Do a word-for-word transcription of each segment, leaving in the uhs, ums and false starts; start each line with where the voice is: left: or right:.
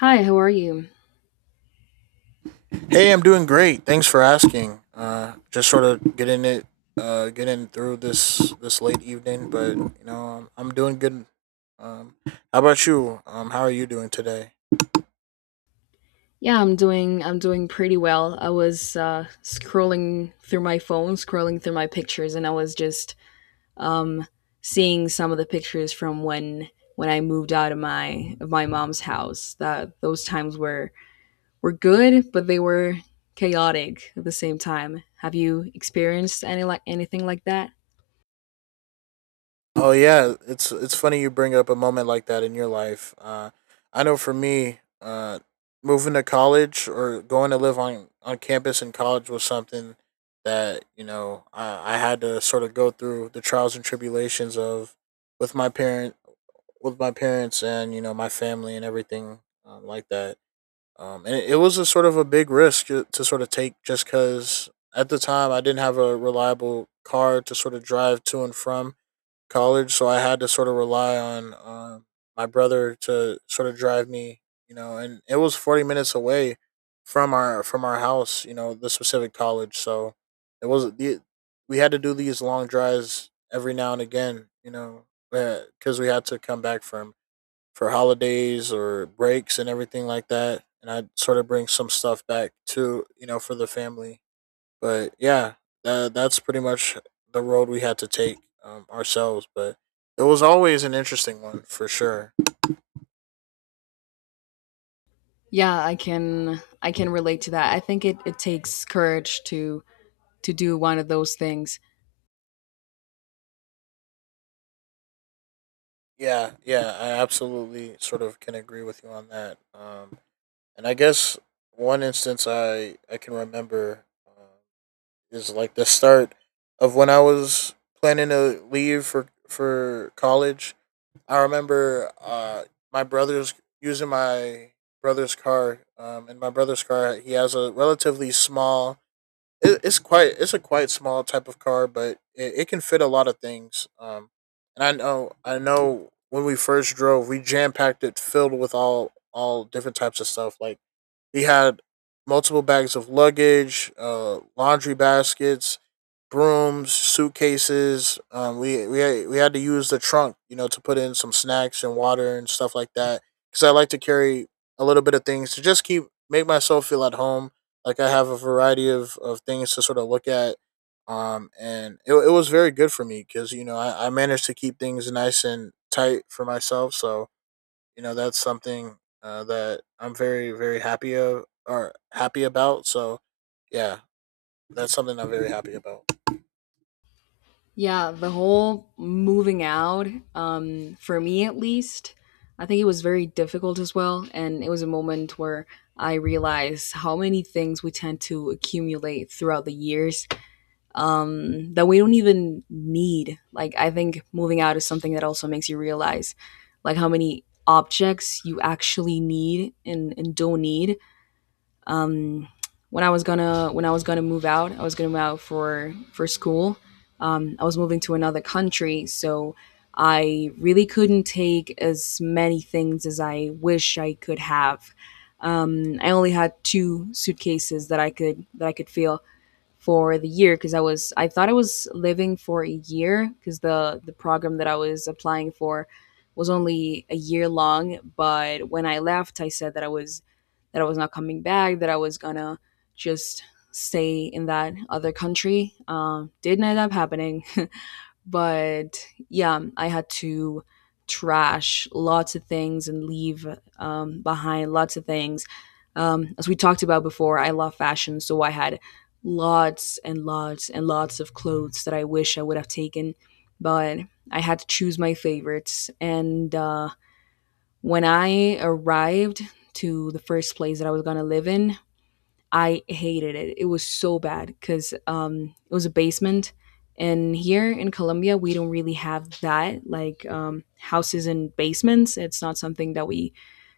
left: Hi, how are you?
right: Hey, I'm doing great. Thanks for asking. Uh, just sort of getting it, uh, getting through this this late evening, but you know, I'm, I'm doing good. Um, how about you? Um, how are you doing today?
left: Yeah, I'm doing I'm doing pretty well. I was uh, scrolling through my phone, scrolling through my pictures, and I was just um, seeing some of the pictures from when when I moved out of my of my mom's house. That those times were were good, but they were chaotic at the same time. Have you experienced any like anything like that?
right: Oh yeah, it's it's funny you bring up a moment like that in your life. Uh, I know for me, uh, moving to college or going to live on on campus in college was something that you know I, I had to sort of go through the trials and tribulations of with my parent with my parents and you know my family and everything um, like that. Um, and it, it was a sort of a big risk to to sort of take just because at the time I didn't have a reliable car to sort of drive to and from college, so I had to sort of rely on um, my brother to sort of drive me. You know, and it was forty minutes away from our from our house. You know, the specific college, so it was the we had to do these long drives every now and again. You know, because we had to come back from for holidays or breaks and everything like that. And I sort of bring some stuff back to you know for the family. But yeah, that, that's pretty much the road we had to take um, ourselves. But it was always an interesting one for sure.
left: Yeah, I can I can relate to that. I think it, it takes courage to to do one of those things.
right: Yeah, yeah, I absolutely sort of can agree with you on that. Um, and I guess one instance I I can remember uh, is like the start of when I was planning to leave for for college. I remember uh, my brother's using my brother's car, um, and my brother's car he has a relatively small. It, it's quite it's a quite small type of car, but it, it can fit a lot of things. Um, and I know I know when we first drove, we jam packed it filled with all all different types of stuff like he had multiple bags of luggage, uh, laundry baskets, brooms, suitcases. Um, we we had, we had to use the trunk, you know, to put in some snacks and water and stuff like that. Because I like to carry a little bit of things to just keep make myself feel at home. Like I have a variety of, of things to sort of look at. Um, and it, it was very good for me because you know I, I managed to keep things nice and tight for myself. So you know that's something uh, that I'm very very happy of or happy about. So yeah, that's something I'm very happy about.
left: Yeah, the whole moving out, um, for me at least, I think it was very difficult as well. And it was a moment where I realized how many things we tend to accumulate throughout the years um, that we don't even need. Like, I think moving out is something that also makes you realize, like, how many objects you actually need and, and don't need um, when I was gonna when I was gonna move out, I was gonna move out for for school. Um, I was moving to another country, so I really couldn't take as many things as I wish I could have. Um, I only had two suitcases that I could that I could fill for the year because I was I thought I was living for a year because the the program that I was applying for was only a year long. But when I left, I said that I was that I was not coming back. That I was gonna just stay in that other country. Um, didn't end up happening. But yeah, I had to trash lots of things and leave um, behind lots of things. Um, as we talked about before, I love fashion, so I had lots and lots and lots of clothes that I wish I would have taken, but I had to choose my favorites. And uh, when I arrived to the first place that I was going to live in, I hated it. It was so bad because um, it was a basement, and here in Colombia we don't really have that like um, houses and basements. It's not something that we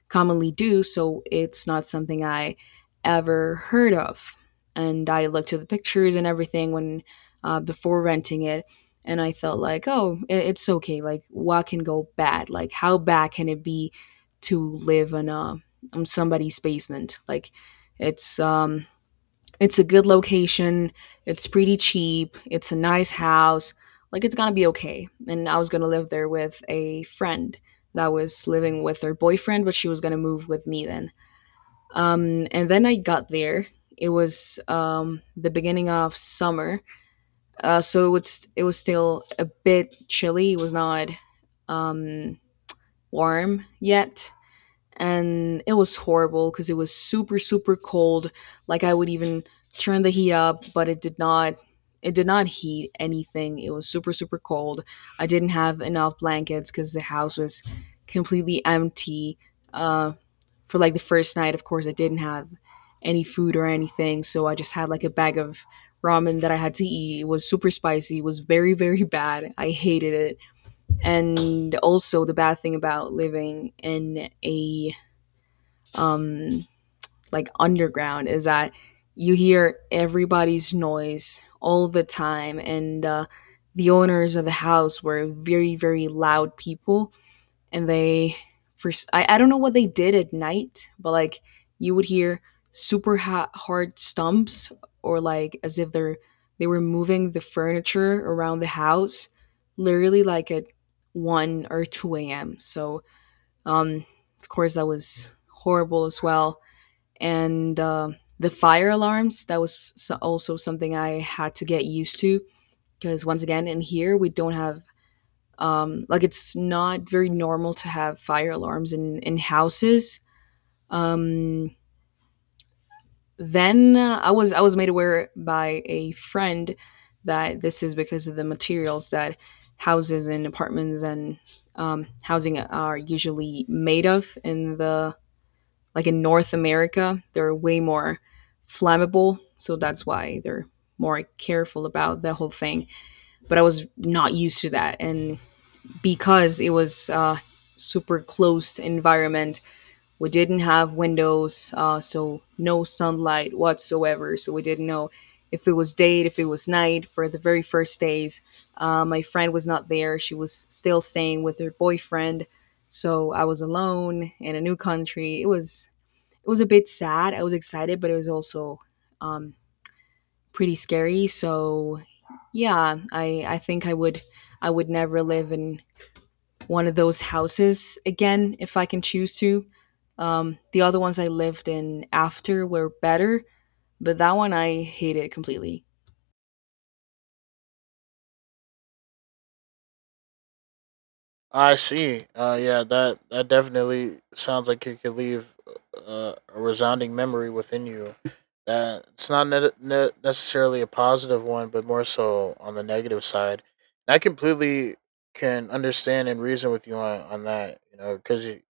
left: commonly do, so it's not something I ever heard of. And I looked at the pictures and everything when uh, before renting it, and I felt like, oh, i- it's okay. Like what can go bad? Like how bad can it be to live in a on somebody's basement? Like it's um it's a good location. It's pretty cheap. It's a nice house. Like it's gonna be okay. And I was gonna live there with a friend that was living with her boyfriend, but she was gonna move with me then. Um, and then I got there. It was um, the beginning of summer, uh, so it's it was still a bit chilly. It was not um, warm yet, and it was horrible because it was super super cold. Like I would even turn the heat up, but it did not it did not heat anything. It was super super cold. I didn't have enough blankets because the house was completely empty. uh, for like the first night, of course I didn't have any food or anything, so I just had like a bag of ramen that I had to eat. It was super spicy. It was very very bad. I hated it. And also the bad thing about living in a um, like underground is that you hear everybody's noise all the time. And uh, the owners of the house were very very loud people, and they for s- I, I don't know what they did at night, but like you would hear super ha- hard stumps, or like as if they're they were moving the furniture around the house, literally like at one or two a m. So um of course that was horrible as well. And uh, the fire alarms, that was so- also something I had to get used to, because once again in here we don't have um, like it's not very normal to have fire alarms in in houses. um, then uh, i was i was made aware by a friend that this is because of the materials that houses and apartments and um, housing are usually made of in the like in North America. They're way more flammable. So that's why they're more careful about the whole thing. But I was not used to that. And because it was uh, super closed environment, we didn't have windows, uh, so no sunlight whatsoever. So we didn't know if it was day, if it was night for the very first days. Uh, my friend was not there. She was still staying with her boyfriend. So I was alone in a new country. It was it was a bit sad. I was excited, but it was also um, pretty scary. So yeah, I I think I would I would never live in one of those houses again if I can choose to. Um, the other ones I lived in after were better, but that one I hated completely.
right: I see. Uh, yeah, that that definitely sounds like it could leave uh, a resounding memory within you. That it's not ne- ne- necessarily a positive one, but more so on the negative side. And I completely can understand and reason with you on, on that. You know, because you,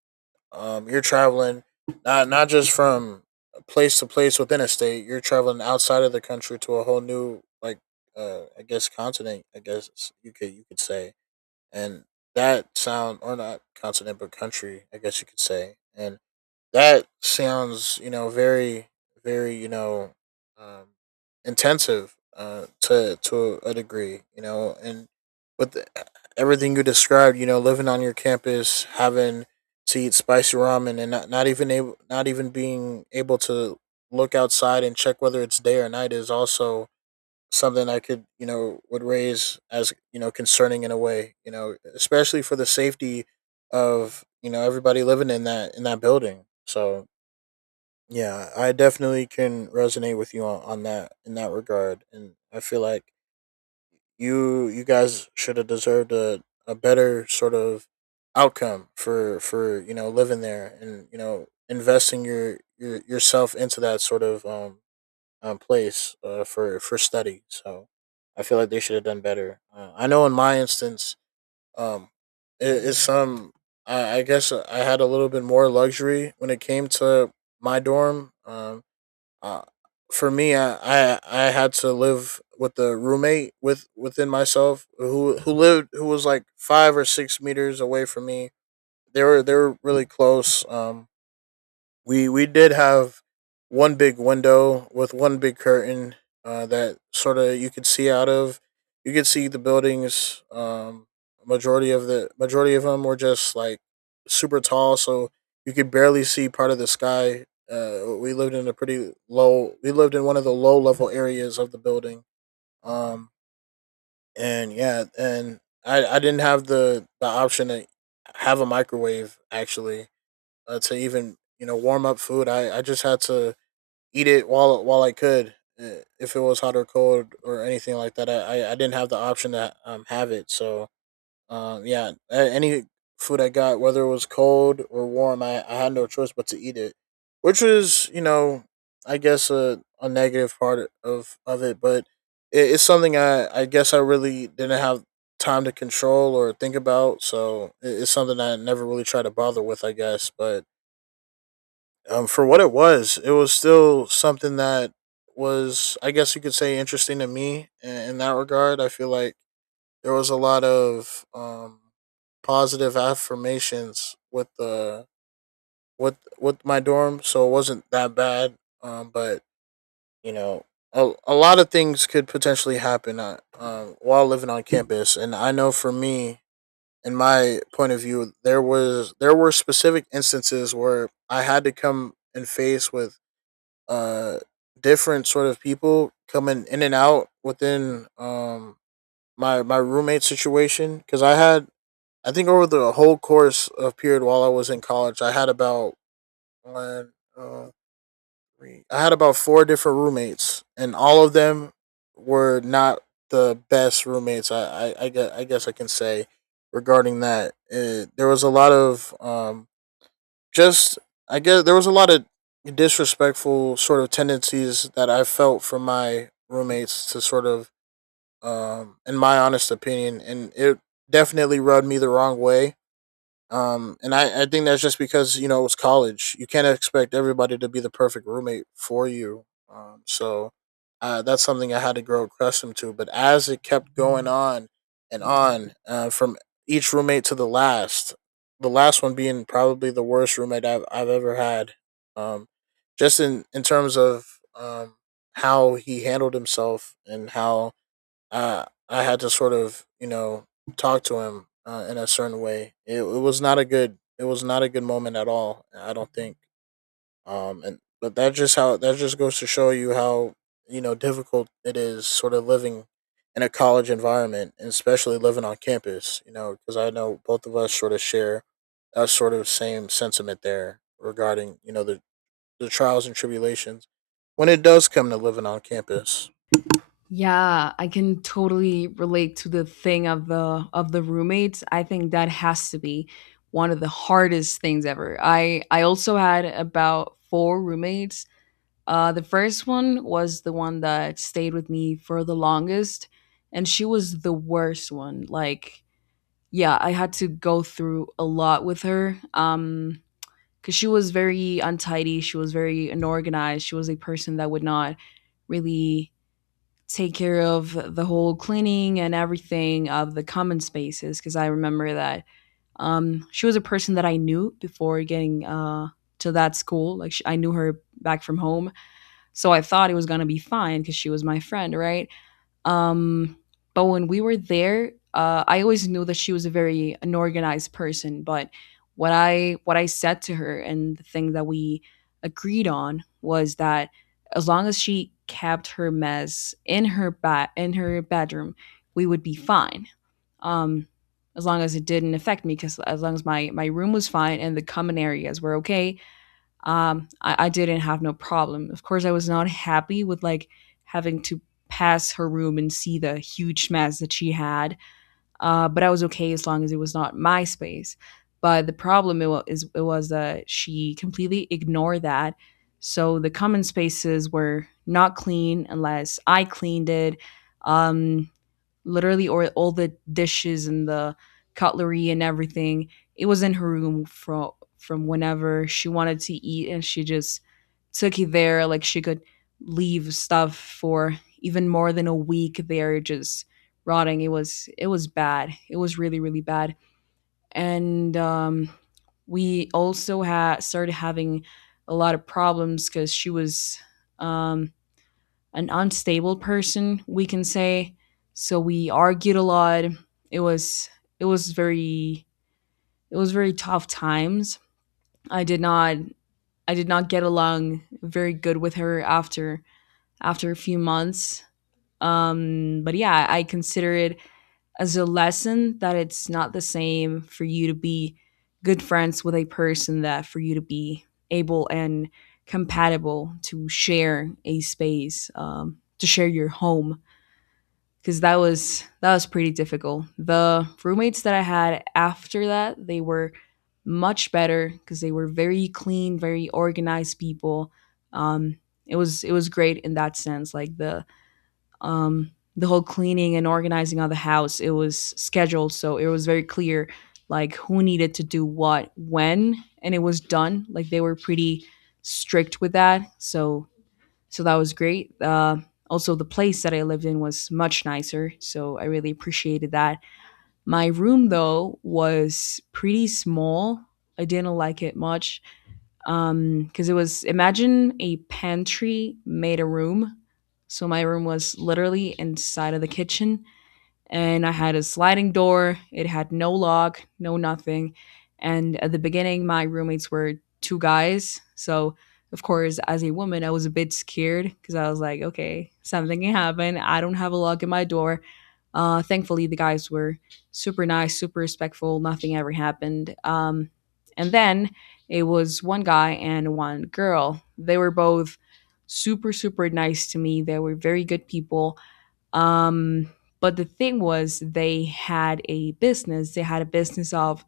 right: Um, you're traveling not not just from place to place within a state. You're traveling outside of the country to a whole new like uh, I guess continent. I guess you could you could say, and that sound or not continent but country. I guess you could say, and that sounds you know very very you know um, intensive uh, to to a degree you know and with the- everything you described you know living on your campus having to eat spicy ramen and not, not even able not even being able to look outside and check whether it's day or night is also something I could, you know, would raise as, you know, concerning in a way, you know, especially for the safety of, you know, everybody living in that in that building. So, yeah, I definitely can resonate with you on, on that in that regard, and I feel like you you guys should have deserved a, a better sort of outcome for for, you know, living there and, you know, investing your your yourself into that sort of um um, place uh, for for study. So I feel like they should have done better. Uh, I know in my instance. um, it, it's some. I, I guess uh, I had a little bit more luxury when it came to my dorm. Um, uh, for me, I, I I had to live with the roommate with within myself who who lived who was like five or six meters away from me. They were they were really close. Um, we we did have one big window with one big curtain uh, that sort of you could see out of. You could see the buildings. Um, majority of the majority of them were just like super tall, so you could barely see part of the sky. Uh, we lived in a pretty low. We lived in one of the low level areas of the building. Um, and yeah, and I I didn't have the the option to have a microwave actually uh, to even you know warm up food. I, I just had to eat it while while I could. Uh, If it was hot or cold or anything like that, I, I, I didn't have the option to um, have it. So um, yeah, a- any food I got, whether it was cold or warm, I, I had no choice but to eat it, which was you know I guess a, a negative part of of it, but it, it's something I I guess I really didn't have time to control or think about. So it, it's something I never really try to bother with, I guess. But um, for what it was, it was still something that was, I guess you could say, interesting to me in, in that regard. I feel like there was a lot of um, positive affirmations with the with with my dorm, so it wasn't that bad. Um, but you know, a, a lot of things could potentially happen uh, um, while living on campus, and I know for me, in my point of view, there was there were specific instances where I had to come and face with uh different sort of people coming in and out within um my my roommate situation because I had I think over the whole course of period while I was in college I had about one uh, three I had about four different roommates and all of them were not the best roommates I I I guess I, guess I can say regarding that. Uh there was a lot of um just I guess there was a lot of disrespectful sort of tendencies that I felt from my roommates to sort of um in my honest opinion, and it definitely rubbed me the wrong way. Um, and I, I think that's just because, you know, it's college. You can't expect everybody to be the perfect roommate for you. Um, so uh, that's something I had to grow accustomed to. But as it kept going on and on, uh, from each roommate to the last, the last one being probably the worst roommate I've, I've ever had. Um, just in, in terms of um, how he handled himself and how uh, I had to sort of, you know, talk to him uh, in a certain way. It, it was not a good, it was not a good moment at all. I don't think. Um, and but that just how that just goes to show you how you know difficult it is, sort of living in a college environment, and especially living on campus. You know, because I know both of us sort of share a sort of same sentiment there regarding you know the the trials and tribulations when it does come to living on campus.
left: Yeah, I can totally relate to the thing of the of the roommates. I think that has to be one of the hardest things ever. I I also had about four roommates. Uh, the first one was the one that stayed with me for the longest, and she was the worst one. Like, yeah, I had to go through a lot with her. Um, because she was very untidy, she was very unorganized. She was a person that would not really take care of the whole cleaning and everything of the common spaces. Because I remember that um, she was a person that I knew before getting uh to that school. Like, she, I knew her back from home, so I thought it was gonna be fine because she was my friend, right? Um, but when we were there, uh, I always knew that she was a very unorganized person. But what I what I said to her, and the thing that we agreed on, was that as long as she kept her mess in her bat in her bedroom, we would be fine. Um, as long as it didn't affect me, because as long as my my room was fine and the common areas were okay, um, I, I didn't have no problem. Of course, I was not happy with like having to pass her room and see the huge mess that she had, uh, but I was okay as long as it was not my space. But the problem it wa- is it was that she completely ignored that. So the common spaces were not clean unless I cleaned it. Um, Literally or all the dishes and the cutlery and everything, it was in her room from from whenever she wanted to eat, and she just took it there. Like, she could leave stuff for even more than a week there, just rotting. It was it was bad. It was really really bad. And um we also had started having a lot of problems because she was um an unstable person, we can say. So we argued a lot. It was it was very it was very tough times. I did not I did not get along very good with her after after a few months. Um, but yeah, I consider it as a lesson that it's not the same for you to be good friends with a person that for you to be able and compatible to share a space, um, to share your home, because that was that was pretty difficult. The roommates that I had after that, they were much better because they were very clean, very organized people. Um, it was it was great in that sense. Like the um, the whole cleaning and organizing of the house, it was scheduled, so it was very clear like who needed to do what when, and it was done. Like they were pretty strict with that, so so that was great. Uh, also, the place that I lived in was much nicer, so I really appreciated that. My room, though, was pretty small. I didn't like it much um, because it was imagine a pantry made a room. So my room was literally inside of the kitchen, and I had a sliding door. It had no lock, no nothing. And at the beginning, my roommates were two guys. So, of course, as a woman, I was a bit scared because I was like, okay, something can happen. I don't have a lock in my door. Uh, thankfully, the guys were super nice, super respectful. Nothing ever happened. Um, and then it was one guy and one girl. They were both super, super nice to me. They were very good people. Um, but the thing was, they had a business. They had a business of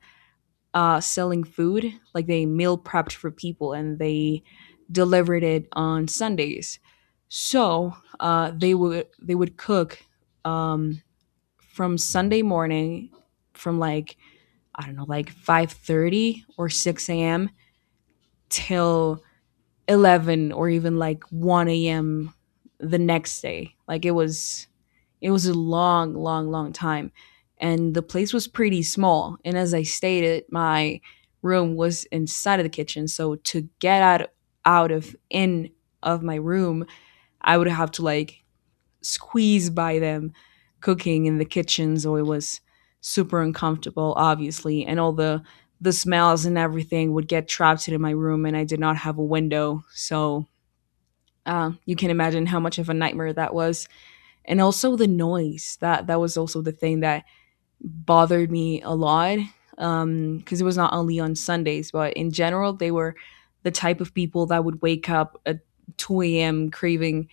left: uh, selling food, like they meal prepped for people and they delivered it on Sundays. So uh, they would they would cook um, from Sunday morning, from like I don't know, like five thirty or six a m till eleven or even like one a m the next day. Like it was it was a long, long, long time. And the place was pretty small. And as I stated, my room was inside of the kitchen. So to get out out of in of my room, I would have to like squeeze by them cooking in the kitchen. So it was super uncomfortable, obviously. And all the the smells and everything would get trapped into my room and I did not have a window. So uh, you can imagine how much of a nightmare that was, and also the noise. That that was also the thing that bothered me a lot, um because it was not only on Sundays, but in general they were the type of people that would wake up at two a m craving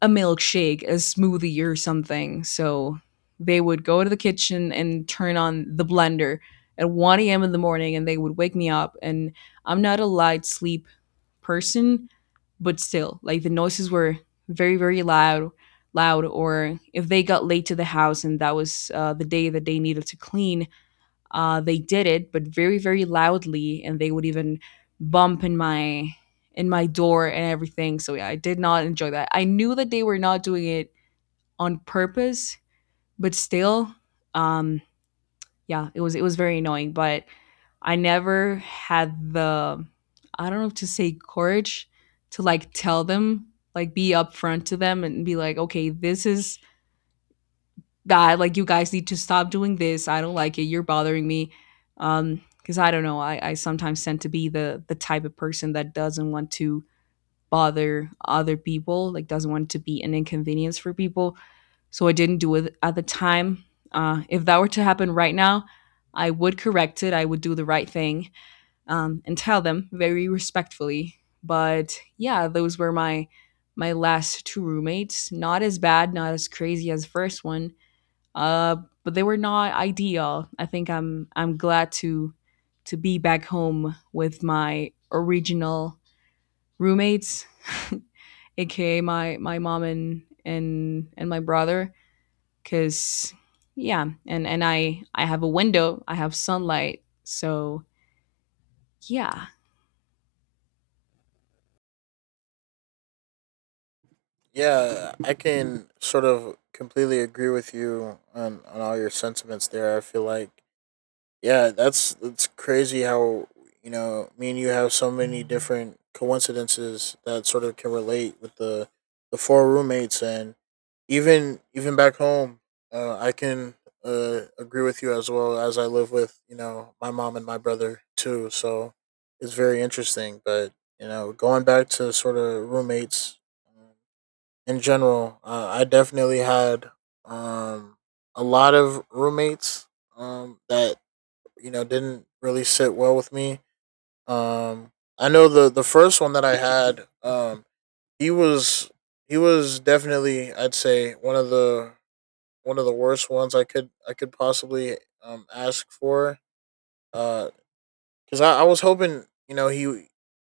left: a milkshake, a smoothie, or something. So they would go to the kitchen and turn on the blender at one a m in the morning, and they would wake me up. And I'm not a light sleep person, but still, like, the noises were very, very loud, loud. Or if they got late to the house and that was uh, the day that they needed to clean, uh, they did it, but very, very loudly, and they would even bump in my in my door and everything. So yeah, I did not enjoy that. I knew that they were not doing it on purpose, but still, um, yeah, it was it was very annoying. But I never had the, I don't know if to say, courage to like tell them, like be upfront to them and be like, okay, this is bad. Like, you guys need to stop doing this. I don't like it. You're bothering me. Um, because I don't know, I, I sometimes tend to be the the type of person that doesn't want to bother other people, like doesn't want to be an inconvenience for people. So I didn't do it at the time. Uh, if that were to happen right now, I would correct it. I would do the right thing um, and tell them very respectfully. But yeah, those were my my last two roommates. Not as bad, not as crazy as the first one, uh, but they were not ideal. I think I'm I'm glad to to be back home with my original roommates, aka my my mom and and and my brother, because yeah, and and I I have a window, I have sunlight, so yeah.
right: Yeah, I can sort of completely agree with you on, on all your sentiments there. I feel like yeah, that's it's crazy how you know me and you have so many different coincidences that sort of can relate with the the four roommates and even even back home. Uh, I can uh, agree with you as well as I live with you know my mom and my brother too. So it's very interesting. But you know, going back to sort of roommates in general, uh, I definitely had um, a lot of roommates um, that you know didn't really sit well with me. Um, I know the the first one that I had, um, he was he was definitely I'd say one of the one of the worst ones I could I could possibly um, ask for. Uh, because I, I was hoping, you know, he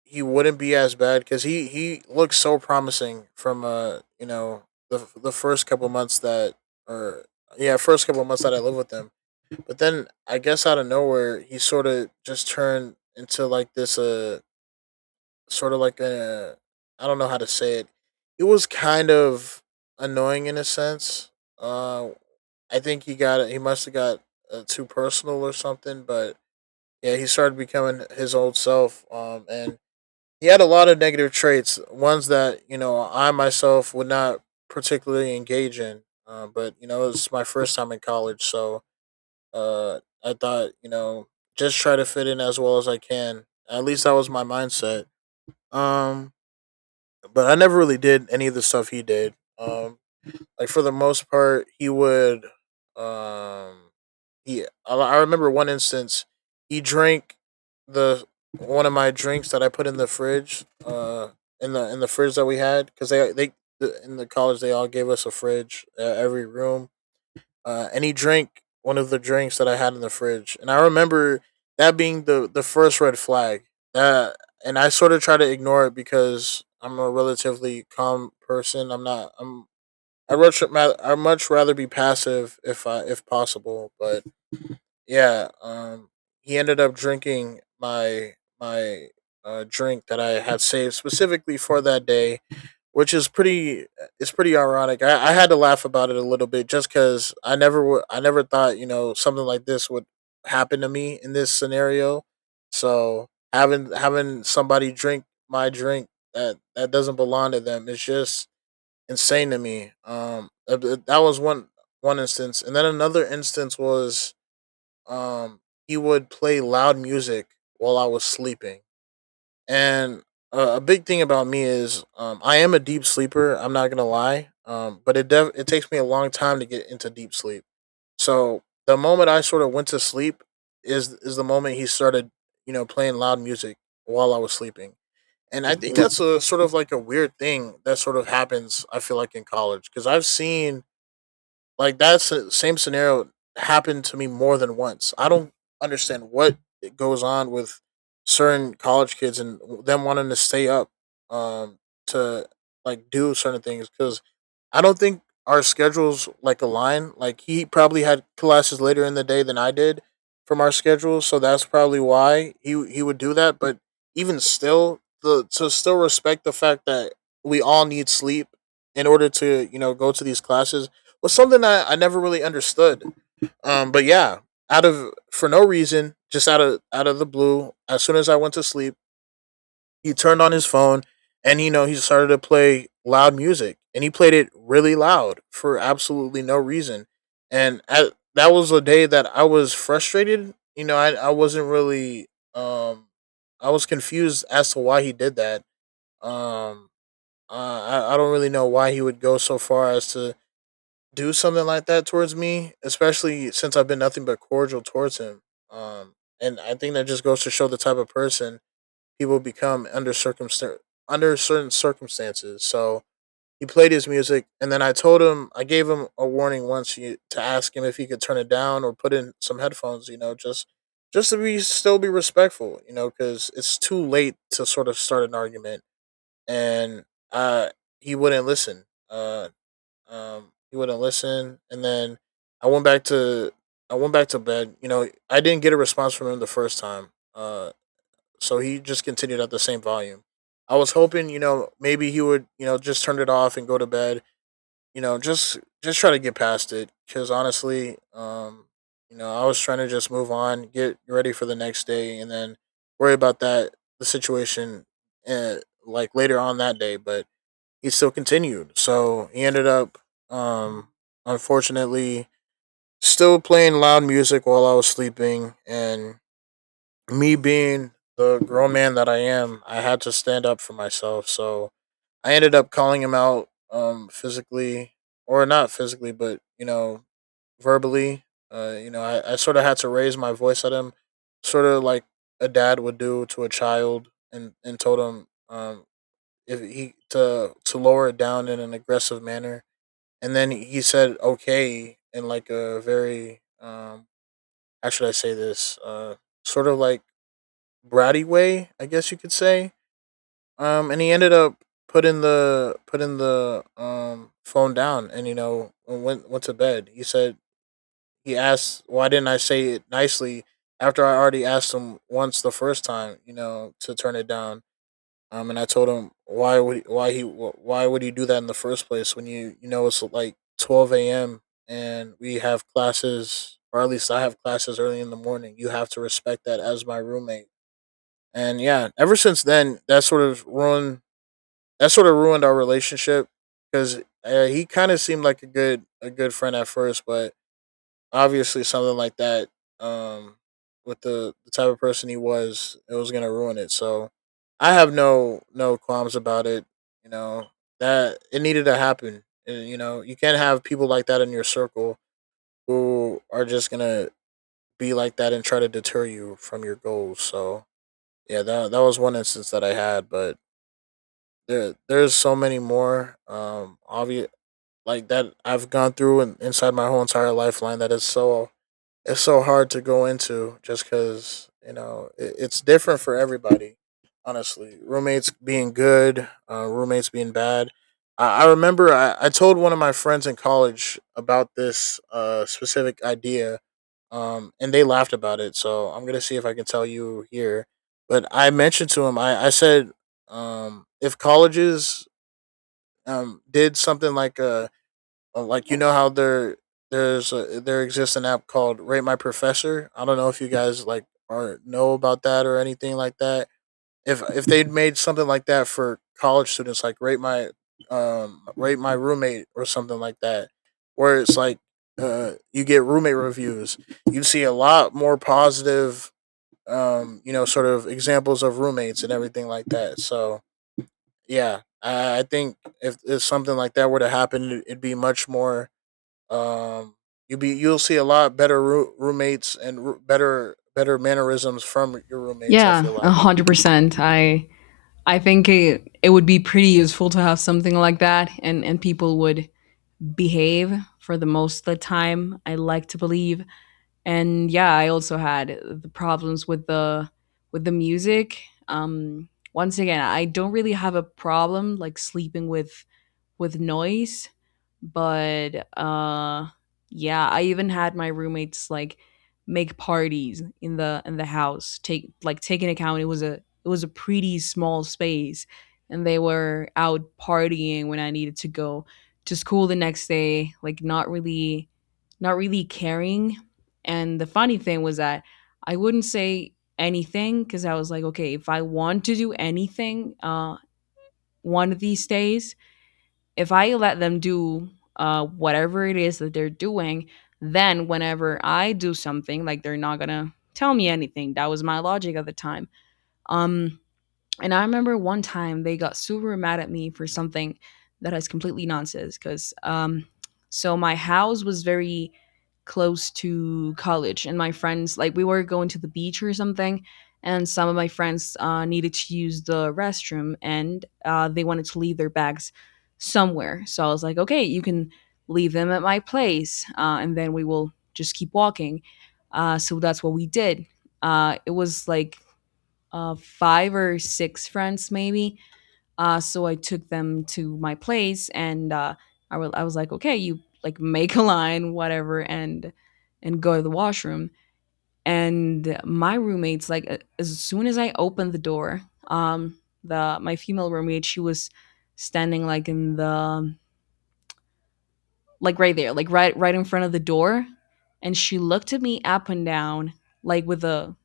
right: he wouldn't be as bad because he he looked so promising from uh you know the the first couple months that or yeah first couple months that I lived with him. But then I guess out of nowhere he sort of just turned into like this uh sort of like a I don't know how to say it. It was kind of annoying in a sense. Uh, I think he got he must have got uh, too personal or something, but yeah, he started becoming his old self. Um, and he had a lot of negative traits, ones that you know I myself would not particularly engage in. Uh, but you know, it was my first time in college, so uh, I thought you know just try to fit in as well as I can. At least that was my mindset. Um, but I never really did any of the stuff he did. Um, like for the most part, he would um yeah, I I remember one instance. He drank the one of my drinks that I put in the fridge, uh, in the in the fridge that we had, because they they the- in the college they all gave us a fridge, uh, every room, uh, and he drank one of the drinks that I had in the fridge, and I remember that being the the first red flag. That, and I sort of try to ignore it because I'm a relatively calm person. I'm not. I'm. I much I much rather be passive if I if possible, but yeah, um, he ended up drinking my my uh, drink that I had saved specifically for that day, which is pretty. uh, It's pretty ironic. I, I had to laugh about it a little bit just because I never would. I never thought you know something like this would happen to me in this scenario. So having having somebody drink my drink that that doesn't belong to them is just insane to me. Um, uh, uh, that was one one instance, and then another instance was um, he would play loud music while I was sleeping. And uh, a big thing about me is um, I am a deep sleeper. I'm not gonna lie, um, but it def- it takes me a long time to get into deep sleep. So the moment I sort of went to sleep is is the moment he started, you know, playing loud music while I was sleeping. And I think that's a sort of like a weird thing that sort of happens. I feel like in college because I've seen like that's the same scenario happened to me more than once. I don't understand what it goes on with certain college kids and them wanting to stay up um to like do certain things because I don't think our schedules like align. Like he probably had classes later in the day than I did from our schedule, so that's probably why he he would do that. But even still, the to still respect the fact that we all need sleep in order to you know go to these classes was something I, I never really understood. Um, but yeah, out of for no reason, just out of out of the blue, as soon as I went to sleep, he turned on his phone, and you know he started to play loud music, and he played it really loud for absolutely no reason. And at, that was a day that I was frustrated. You know, I, I wasn't really um I was confused as to why he did that. Um uh, I, I don't really know why he would go so far as to do something like that towards me, especially since I've been nothing but cordial towards him. Um, and I think that just goes to show the type of person he will become under circumstan under certain circumstances. So he played his music, and then I told him I gave him a warning once you, to ask him if he could turn it down or put in some headphones. You know, just just to be still be respectful. You know, because it's too late to sort of start an argument, and uh, he wouldn't listen. Uh, um, he wouldn't listen, and then I went back to I went back to bed. You know, I didn't get a response from him the first time. Uh, so he just continued at the same volume. I was hoping, you know, maybe he would, you know, just turn it off and go to bed. You know, just just try to get past it. Because honestly, um, you know, I was trying to just move on, get ready for the next day, and then worry about that the situation, uh, like later on that day. But he still continued. So he ended up, um, unfortunately, still playing loud music while I was sleeping. And me being the grown man that I am, I had to stand up for myself. So I ended up calling him out, um, physically, or not physically, but, you know, verbally. Uh, you know, I, I sort of had to raise my voice at him, sort of like a dad would do to a child, and, and told him, um, if he to to lower it down in an aggressive manner. And then he said okay in like a very um how should I say this? Uh sort of like bratty way, I guess you could say. Um and he ended up putting the putting the um phone down, and you know went went to bed. He said he asked why didn't I say it nicely after I already asked him once the first time, you know, to turn it down. Um, and I told him why would why he why would he do that in the first place when you you know it's like twelve a m and we have classes, or at least I have classes early in the morning. You have to respect that as my roommate. And yeah, ever since then, that sort of ruined that sort of ruined our relationship because uh, he kind of seemed like a good a good friend at first, but obviously something like that, um with the, the type of person he was, it was gonna ruin it. So I have no no qualms about it, you know, that it needed to happen, and, you know, you can't have people like that in your circle who are just gonna be like that and try to deter you from your goals. So yeah, that, that was one instance that I had, but there there's so many more, um obvious like that I've gone through and inside my whole entire lifeline, that is so, it's so hard to go into just because you know it, it's different for everybody, honestly, roommates being good, uh, roommates being bad. I, I remember I, I told one of my friends in college about this uh, specific idea, um, and they laughed about it, so I'm gonna see if I can tell you here. But I mentioned to him, i, I said, um, if colleges um, did something like a, uh, Like you know how there there's a, there exists an app called Rate My Professor. I don't know if you guys like are know about that or anything like that. If if they'd made something like that for college students, like Rate My um Rate My Roommate or something like that, where it's like uh you get roommate reviews, you'd see a lot more positive, um you know, sort of examples of roommates and everything like that. So yeah, I, I think if, if something like that were to happen, it'd be much more, um, you be you'll see a lot better roo- roommates and roo- better better mannerisms from your roommates. I
left: Yeah,
right: feel
left: a
right: like.
left: hundred percent. I I think it, it would be pretty useful to have something like that, and and people would behave for the most of the time, I like to believe. And yeah, I also had the problems with the with the music. Um, once again, I don't really have a problem like sleeping with with noise. But uh yeah, I even had my roommates like make parties in the in the house. Take, like, taking account it was a it was a pretty small space, and they were out partying when I needed to go to school the next day, like not really not really caring. And the funny thing was that I wouldn't say anything because I was like, okay, if I want to do anything uh, one of these days, if I let them do uh, whatever it is that they're doing, then whenever I do something, like, they're not gonna tell me anything. That was my logic at the time. Um, and I remember one time they got super mad at me for something that is completely nonsense. Because um, so my house was very close to college, and my friends, like, we were going to the beach or something, and some of my friends uh, needed to use the restroom, and uh, they wanted to leave their bags somewhere. So I was like, okay, you can leave them at my place, uh, and then we will just keep walking. Uh, so that's what we did. Uh, it was like uh, five or six friends maybe. Uh, so I took them to my place, and uh, I, wa- I was like, okay, you, like, make a line, whatever, and and go to the washroom. And my roommates, like a- as soon as I opened the door, um, the my female roommate, she was standing, like, in the like right there, like right right in front of the door, and she looked at me up and down, like with a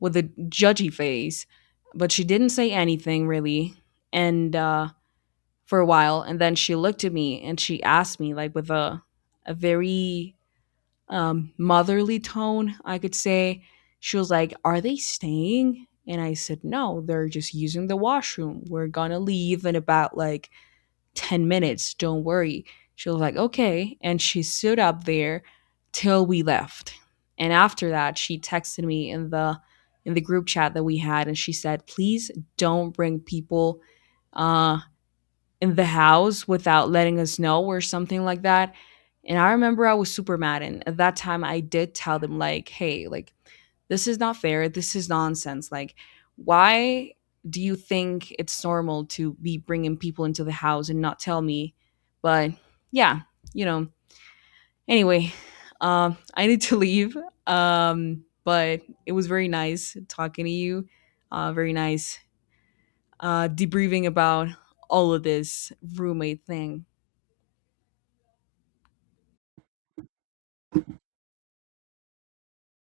left: with a judgy face, but she didn't say anything really. And uh, for a while, and then she looked at me and she asked me, like with a a very um, motherly tone, I could say. She was like, "Are they staying?" And I said, "No, they're just using the washroom. We're gonna leave in about like ten minutes. Don't worry." She was like, okay. And she stood up there till we left. And after that, she texted me in the in the group chat that we had, and she said, please don't bring people uh in the house without letting us know, or something like that. And I remember I was super mad. And at that time I did tell them, like, hey, like, this is not fair, this is nonsense. Like, why do you think it's normal to be bringing people into the house and not tell me? But yeah, you know anyway. um I need to leave. um but it was very nice talking to you, uh very nice uh debriefing about all of this roommate thing.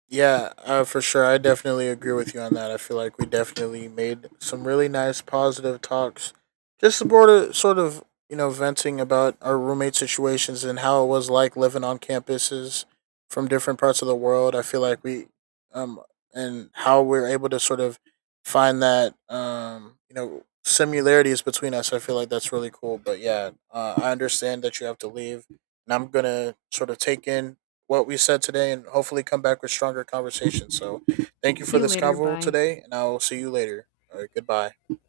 right: Yeah, uh, for sure. I definitely agree with you on that. I feel like we definitely made some really nice, positive talks, just sort of, sort of, you know, venting about our roommate situations and how it was like living on campuses from different parts of the world. I feel like we, um, and how we're able to sort of find that, um, you know, similarities between us. I feel like that's really cool. But yeah, uh, I understand that you have to leave, and I'm gonna sort of take in what we said today and hopefully come back with stronger conversations. So thank you
left: See
right: for
left: you
right: this
left: later,
right: convo
left: bye.
right: today, and I'll see you later. All right, goodbye.